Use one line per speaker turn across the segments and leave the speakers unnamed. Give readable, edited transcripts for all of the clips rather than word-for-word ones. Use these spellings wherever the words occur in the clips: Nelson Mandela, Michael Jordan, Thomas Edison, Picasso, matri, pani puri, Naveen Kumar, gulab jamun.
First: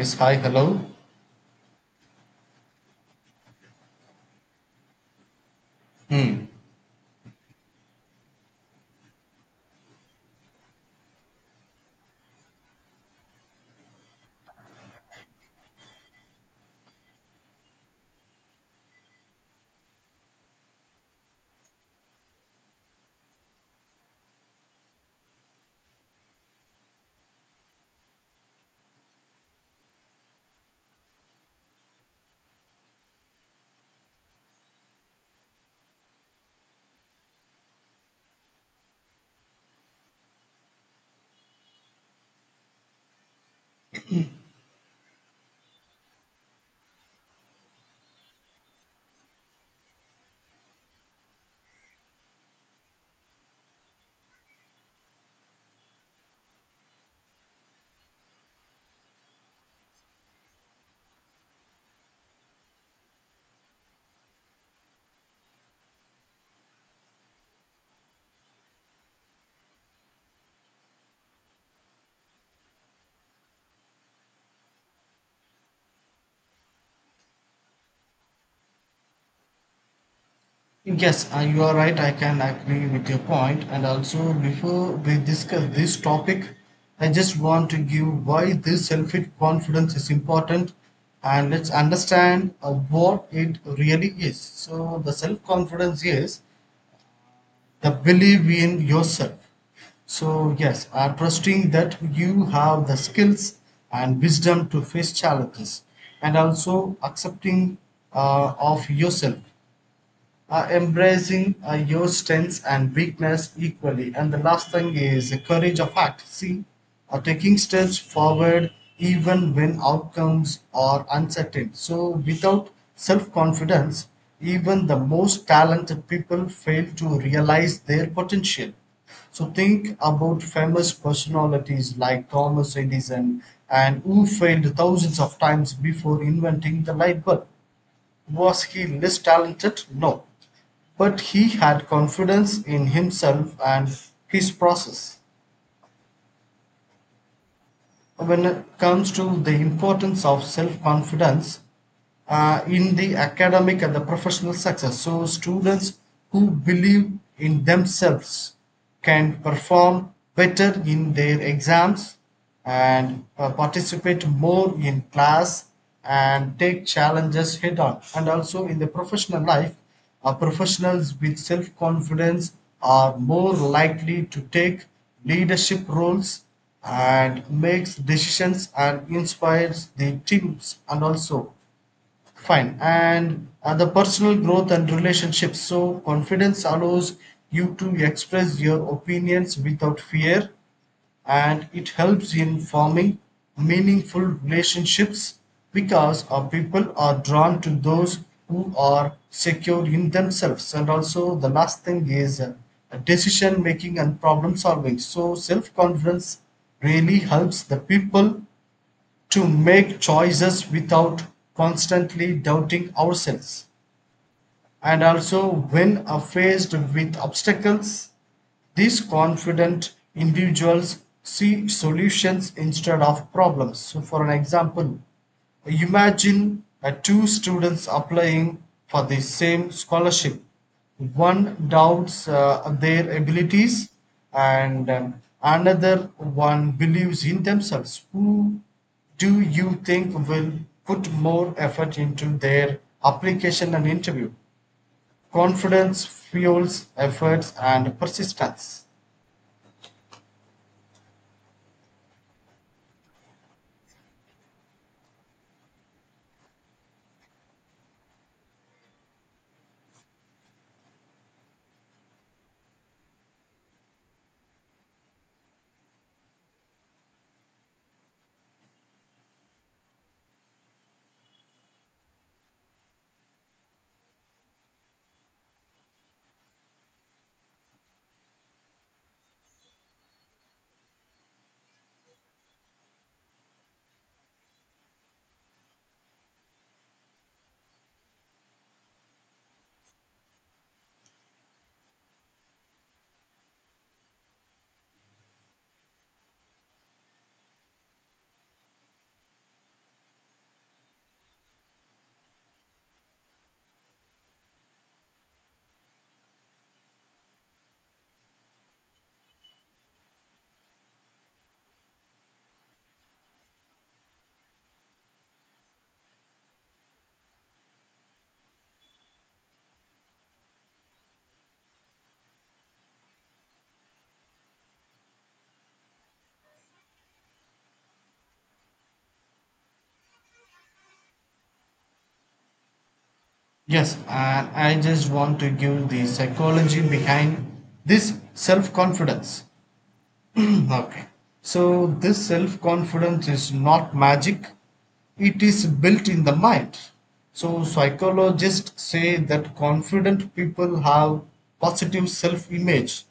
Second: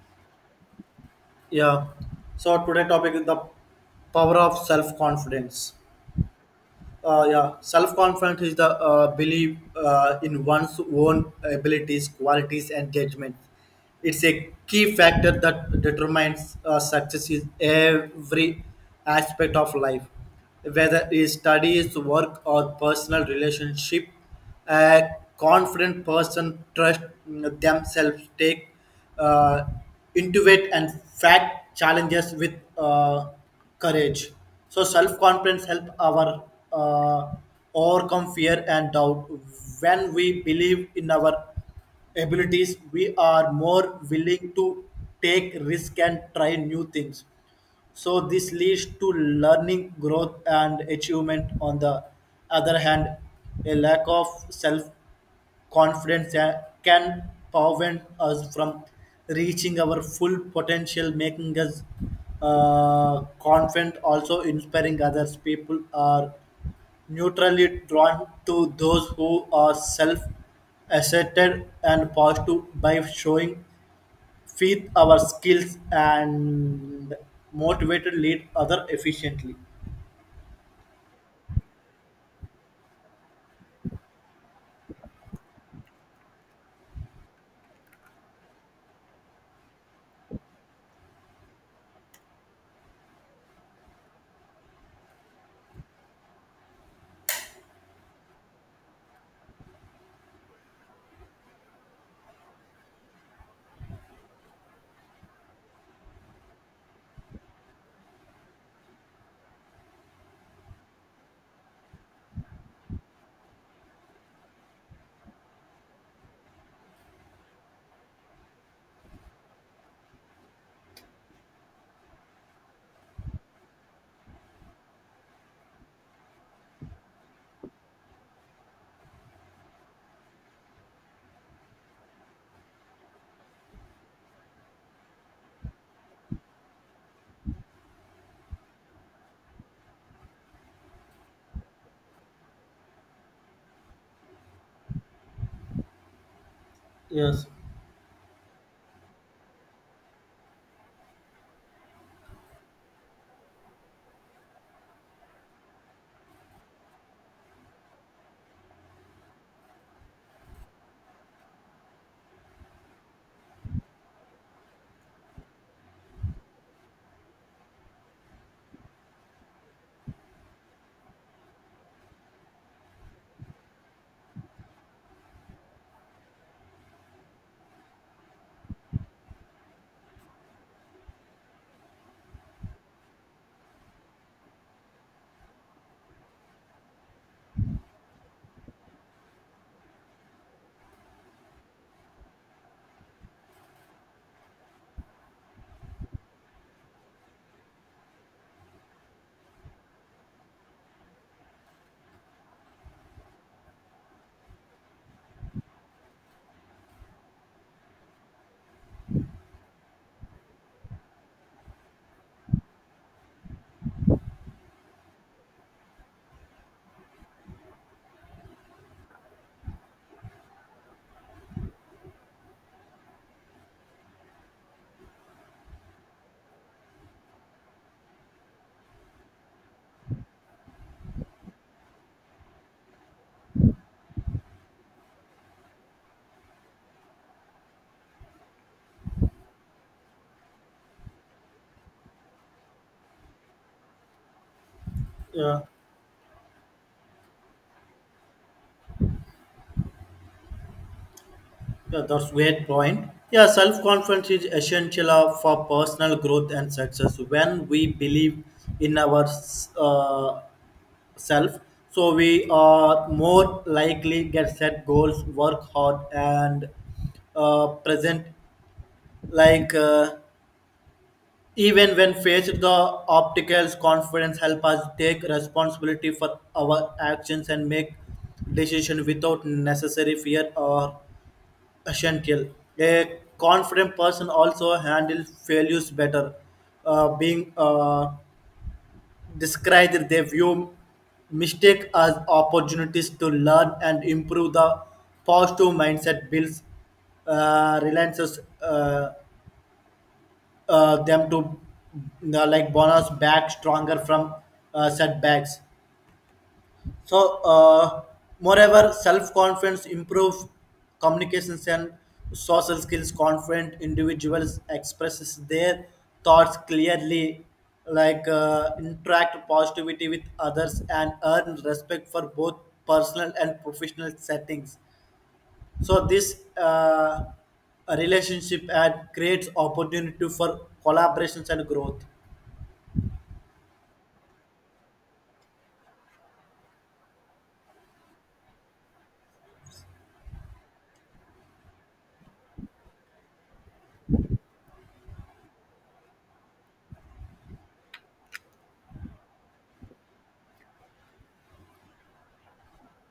Yes. Hi, hello.
Yeah. So today topic is the power of self confidence.
hmm
Yeah, self confidence is the belief in one's own abilities, qualities, and judgments. It's a key factor that determines success in every aspect of life, whether it's studies, work, or personal relationship. A confident person trusts themselves, take uh, intuit and fact challenges with courage. So self-confidence help our uh, overcome fear and doubt. When we believe in our abilities, we are more willing to take risk and try new things. So this leads to learning, growth, and achievement. On the other hand, a lack of self confidence that can prevent us from reaching our full potential, making us confident, also inspiring others. People are neutrally drawn to those who are self asserted and positive by showing faith our skills and motivated lead other efficiently.
yes, you are right. I can agree with your point. And also, before we discuss this topic, I just want to give why this self confidence is important, and let's understand what it really is. So the self confidence is the belief in yourself, so yes are trusting that you have the skills and wisdom to face challenges, and also accepting of yourself, embracing your strengths and weakness equally. And the last thing is the courage of act. See, taking steps forward even when outcomes are uncertain. So, without self confidence, even the most talented people fail to realize their potential. So, think about famous personalities like Thomas Edison and who failed thousands of times before inventing the light bulb. Was he less talented? No, but he had confidence in himself and his process.
Yes,
When it comes to the importance of self confidence in the academic and the professional success. So students who believe in themselves can perform better in their exams and participate more in class and take challenges head on, and also in the professional life professionals with self confidence are more likely to take leadership roles and makes decisions and inspires the teams and also fine. And the personal growth and relationships. So, confidence allows you to express your opinions without fear, and it helps in forming meaningful relationships, because our people are drawn to those who are secure in themselves. And also, the last thing is decision making and problem solving. So, self confidence really helps the people to make choices without constantly doubting ourselves. And also, when are faced with obstacles, these confident individuals see solutions instead of problems. So, for an example, imagine two students applying for the same scholarship. One doubts their abilities, and another one believes in themselves. Who do you think will put more effort into their application and interview?
yeah.
Confidence fuels efforts and persistence.
Yeah, that's great point. Yeah, self-confidence is essential for personal growth and success. When we believe in our uh, self, so we are more likely get set goals, work hard, and present. Like even when faced the obstacles, confidence help us take responsibility for our actions and make decision without necessary fear or essential. A confident person also handles failures better, being described they view mistake as opportunities to learn and improve. The positive mindset builds relances them to like bonus back stronger from setbacks. So, uh, moreover, self-confidence improve communications and social skills. Confident individuals expresses their thoughts clearly, like interact positivity with others and earn respect for both personal and professional settings. So, this relationship and creates opportunity for collaborations and growth.
Yes, and I just want to give the psychology behind this self confidence. Okay. So this self-confidence is not magic. It is built in the mind. So psychologists say that confident people have positive self-image.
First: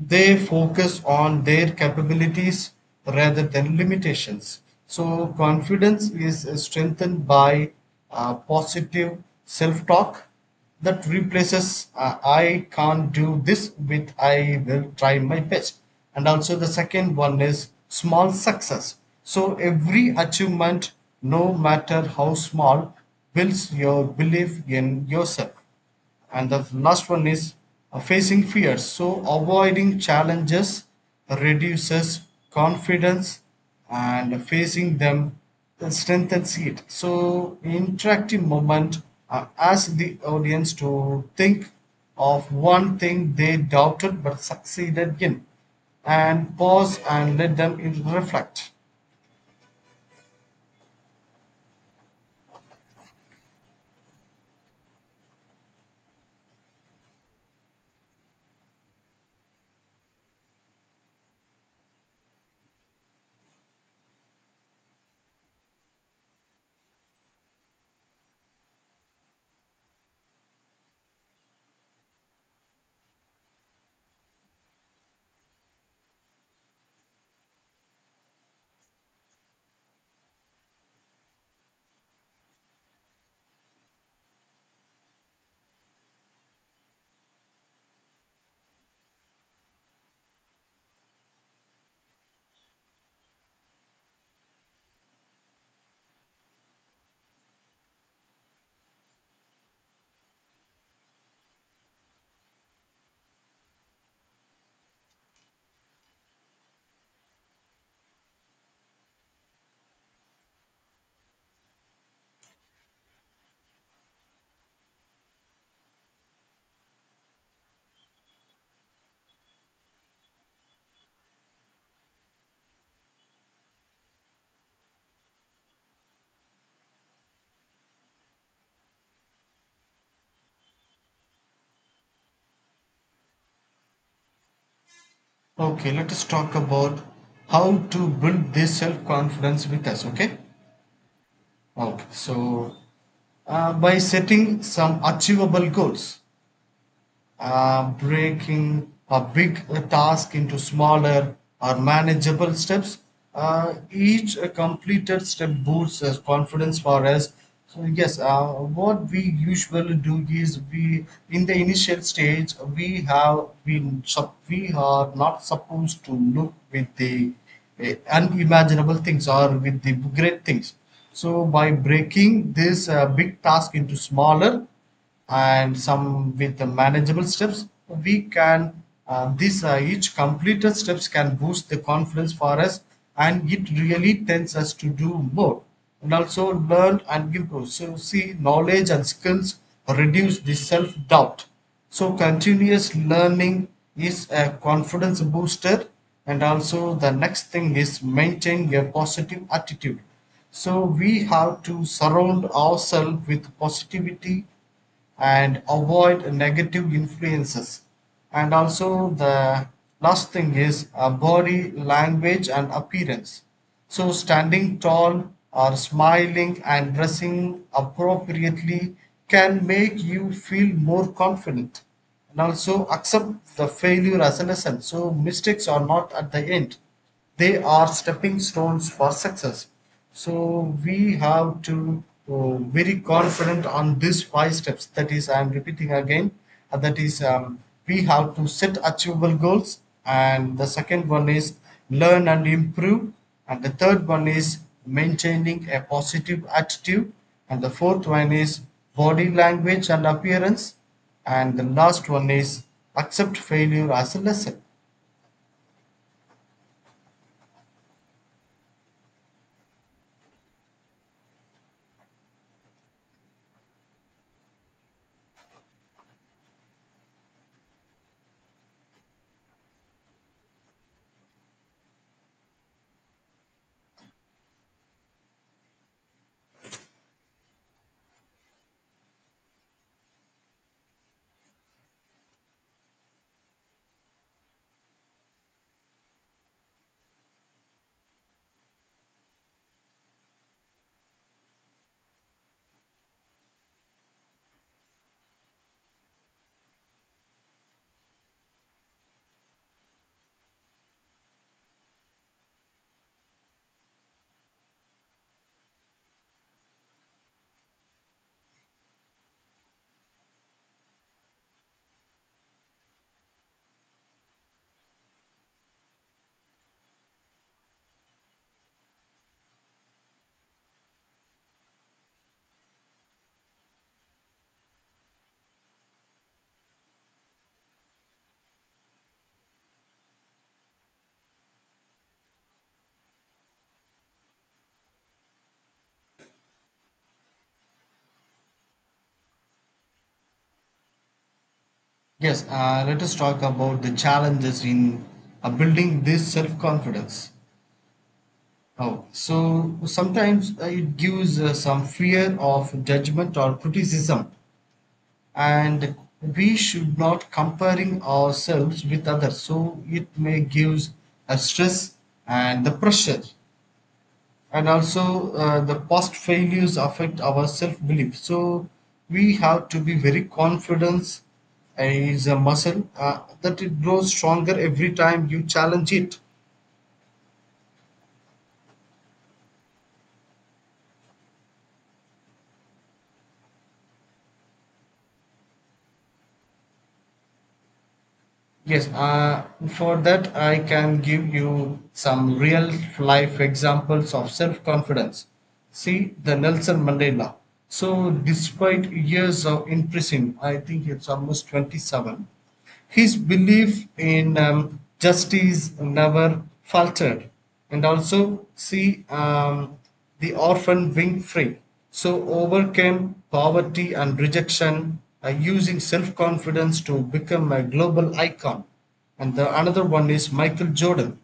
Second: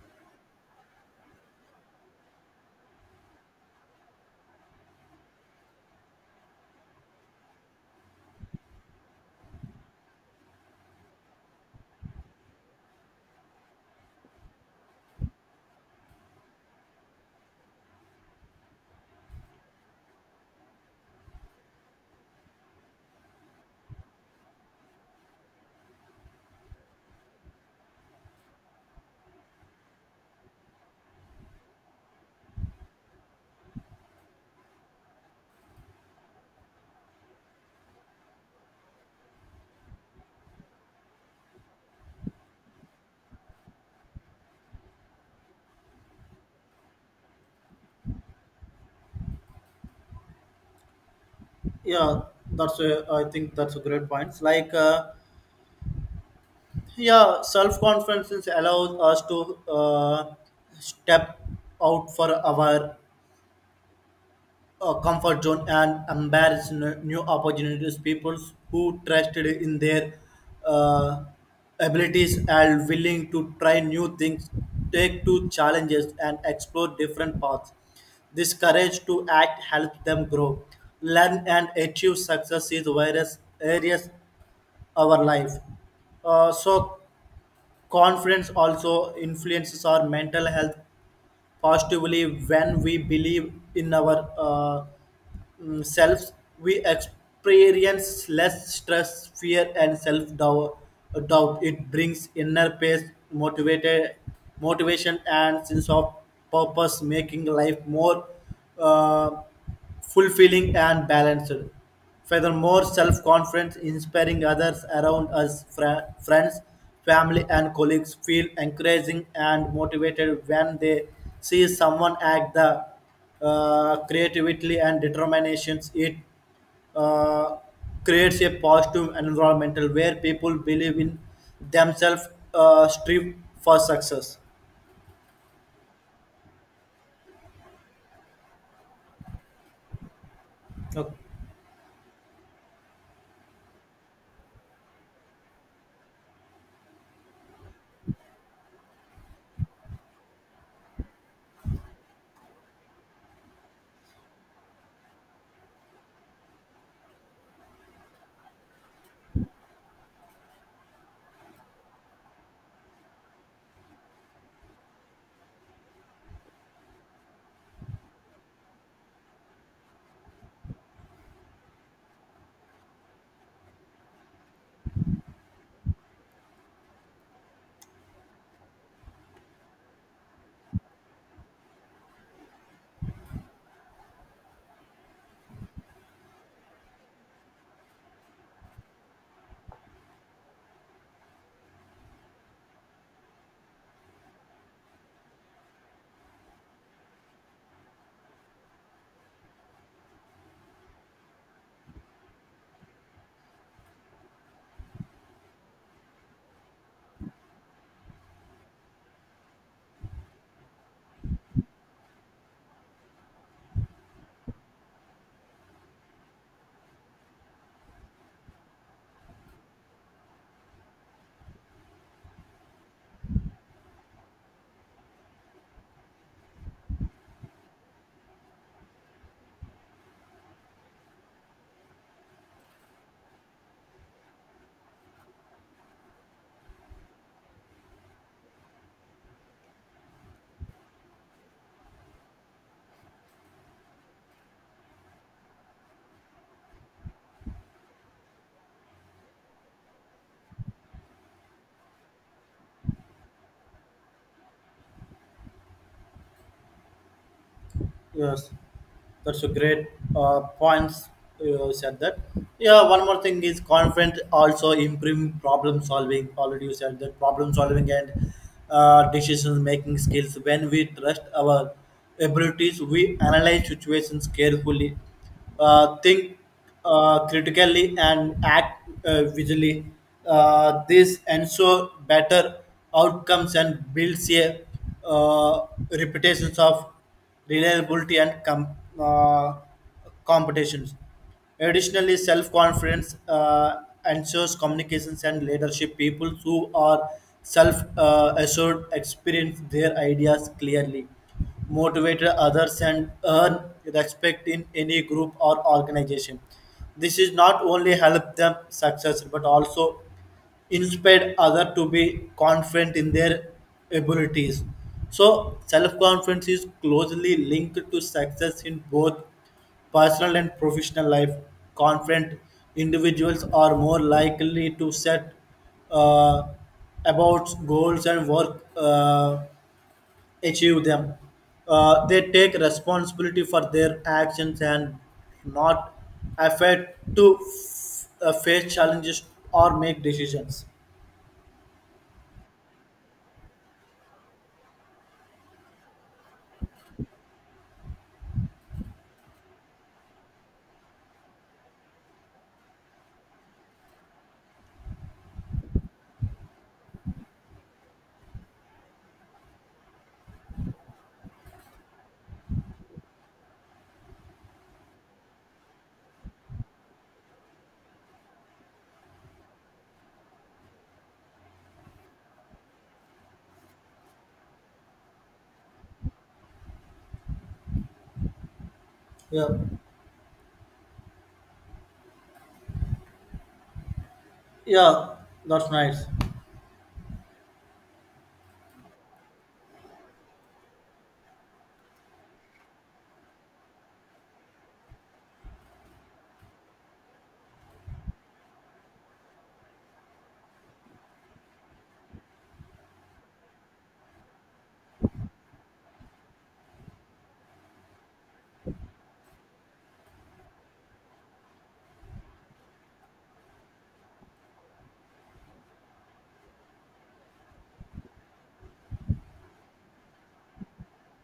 They focus on their capabilities rather than limitations. So confidence is strengthened by positive self-talk that replaces I can't do this with I will try my best. And also, the second one is small success. So, every achievement, no matter how small, builds your belief in yourself. And the last one is facing fears. So avoiding challenges reduces confidence, and facing them strengthens it. So interactive moment, ask the audience to think of one thing they doubted but succeeded in, and pause and let them reflect.
Yeah, that's a, I think that's a great point. Like. Yeah, self confidence allows us to step out for our comfort zone and embrace new opportunities. People who trusted in their uh, abilities and willing to try new things take to challenges and explore different paths. This courage to act helps them grow, learn, and achieve success in various areas of our life. uh, so Confidence also influences our mental health positively. When we believe in our selves, we experience less stress, fear, and self doubt. It brings inner peace, motivated, motivation, and sense of purpose, making life more uh, fulfilling and balanced. Furthermore, self confidence, inspiring others around us, friends, family, and colleagues, feel encouraging and motivated when they see someone act the creativity and determinations. It uh, creates a positive environmental where people believe in themselves, strive for success.
Okay, let us talk about how to build this self confidence with us. Okay.
Okay.
Okay, so by setting some achievable goals, breaking a big task into smaller or manageable steps. Each completed step boosts us confidence for us. So yes, what we usually do is we in the initial stage we have been we are not supposed to look with the unimaginable things or with the great things. So by breaking this big task into smaller and some with the manageable steps, we can these each completed steps can boost the confidence for us, and it really tends us to do more and also learn and improve. So see, knowledge and skills reduce the self-doubt. So continuous learning is a confidence booster. And also the next thing is maintain a positive attitude. So we have to surround ourselves with positivity and avoid negative influences. And also the last thing is body language and appearance. So standing tall or smiling and dressing appropriately can make you feel more confident. And also accept the failure as a lesson. So mistakes are not at the end, they are stepping stones for success. So we have to very confident on these five steps. That is, I'm repeating again, that is, we have to set achievable goals, and the second one is learn and improve, and the third one is maintaining a positive attitude, and the fourth one is body language and appearance, and the last one is accept failure as a lesson.
Yes. That's a great points you said that. Yeah, one more thing is confident also improve problem solving. Already you said that problem solving and decision making skills. When we trust our abilities, we analyze situations carefully, think critically, and act visually. This ensure better outcomes and builds a reputations of reliability, and uh, competitions. Additionally, self confidence ensures communications and leadership. People who are self assured experience their ideas clearly, motivate others, and earn respect in any group or organization. This is not only help them success but also inspired others to be confident in their abilities. So, self confidence is closely linked to success in both personal and professional life. Confident individuals are more likely to set uh, about goals and work achieve them. They take responsibility for their actions and not afraid to face challenges or make decisions.
Yes, let us talk about the challenges in building this self confidence. Oh, so sometimes it gives some fear of judgment or criticism, and we should not comparing ourselves with others. So it may gives a stress and the pressure. And also the past failures affect our self belief. So we have to be very confident, and it's a muscle that it grows stronger every time you challenge it.
Yeah, yeah, that's nice.
Yes, for that I can give you some real life examples of self confidence. See, the Nelson Mandela. So despite years of in prison, I think it's almost 27. His belief in justice never faltered. And also see the orphan being free. So overcame poverty and rejection using self-confidence to become a global icon. And the another one is Michael Jordan.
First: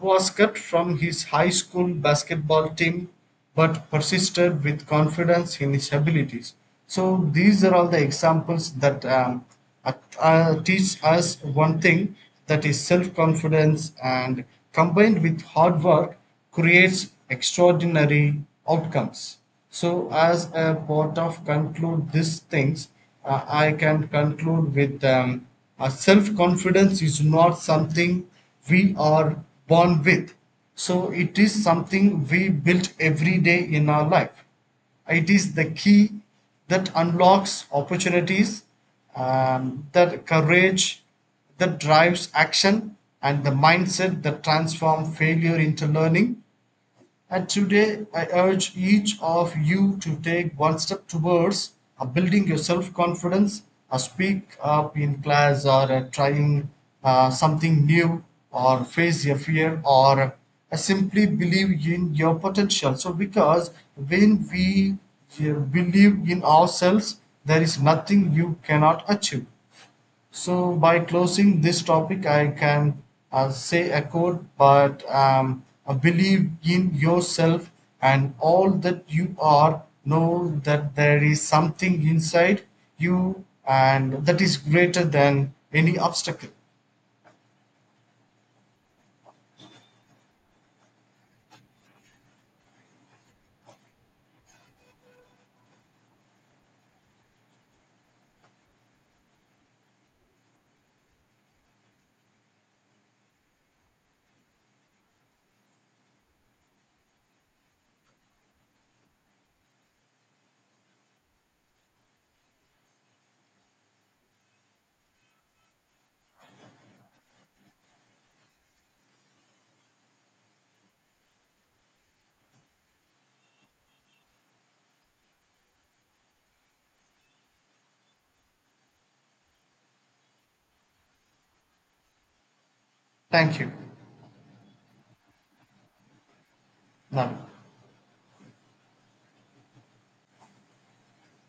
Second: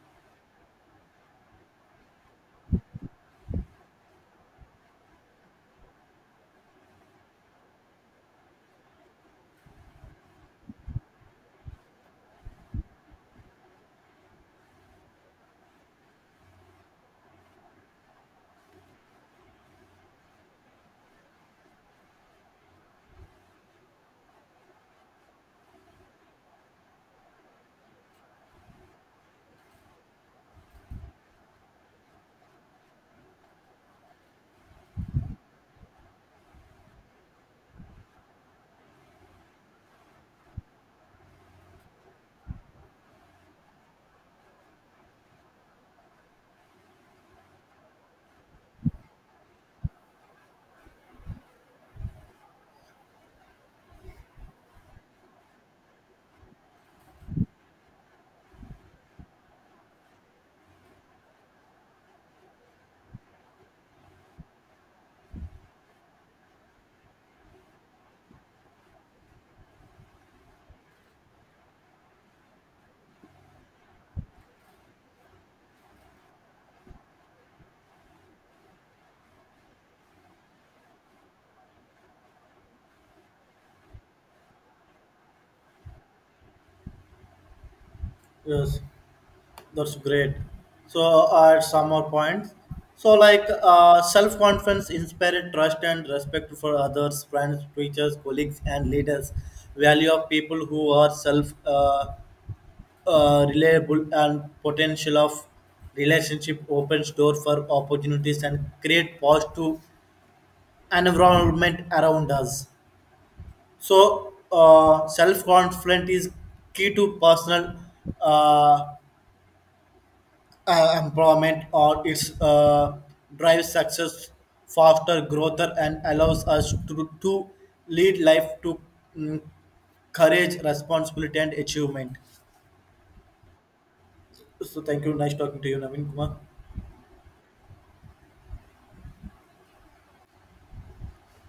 Was cut from his high school basketball team but persisted with confidence in his abilities. So these are all the examples that teach us one thing, that is self-confidence and combined with hard work creates extraordinary outcomes. So as a part of conclude these things, I can conclude with self confidence is not something we are born with. So it is something we build every day in our life. It is the key that unlocks opportunities, that courage that drives action, and the mindset that transforms failure into learning. And today, I urge each of you to take one step towards building your self confidence, speak up in class, or trying something new, or face your fear, or simply believe in your potential. So, because when we believe in ourselves, there is nothing you cannot achieve. So, by closing this topic, I can say a quote, but believe in yourself and all that you are. Know that there is something inside you and that is greater than any obstacle.
Yes, that's great. So at some more points. So like self-confidence, inspired trust and respect for others, friends, teachers, colleagues, and leaders. Value of people who are self reliable and potential of relationship opens door for opportunities and create positive environment around us. So, self confidence is key to personal uh, empowerment, or it's drives success, faster growth, and allows us to lead life to mm, courage, responsibility, and achievement.
Thank you.
So, thank you. Nice talking to you, Naveen Kumar.
Now,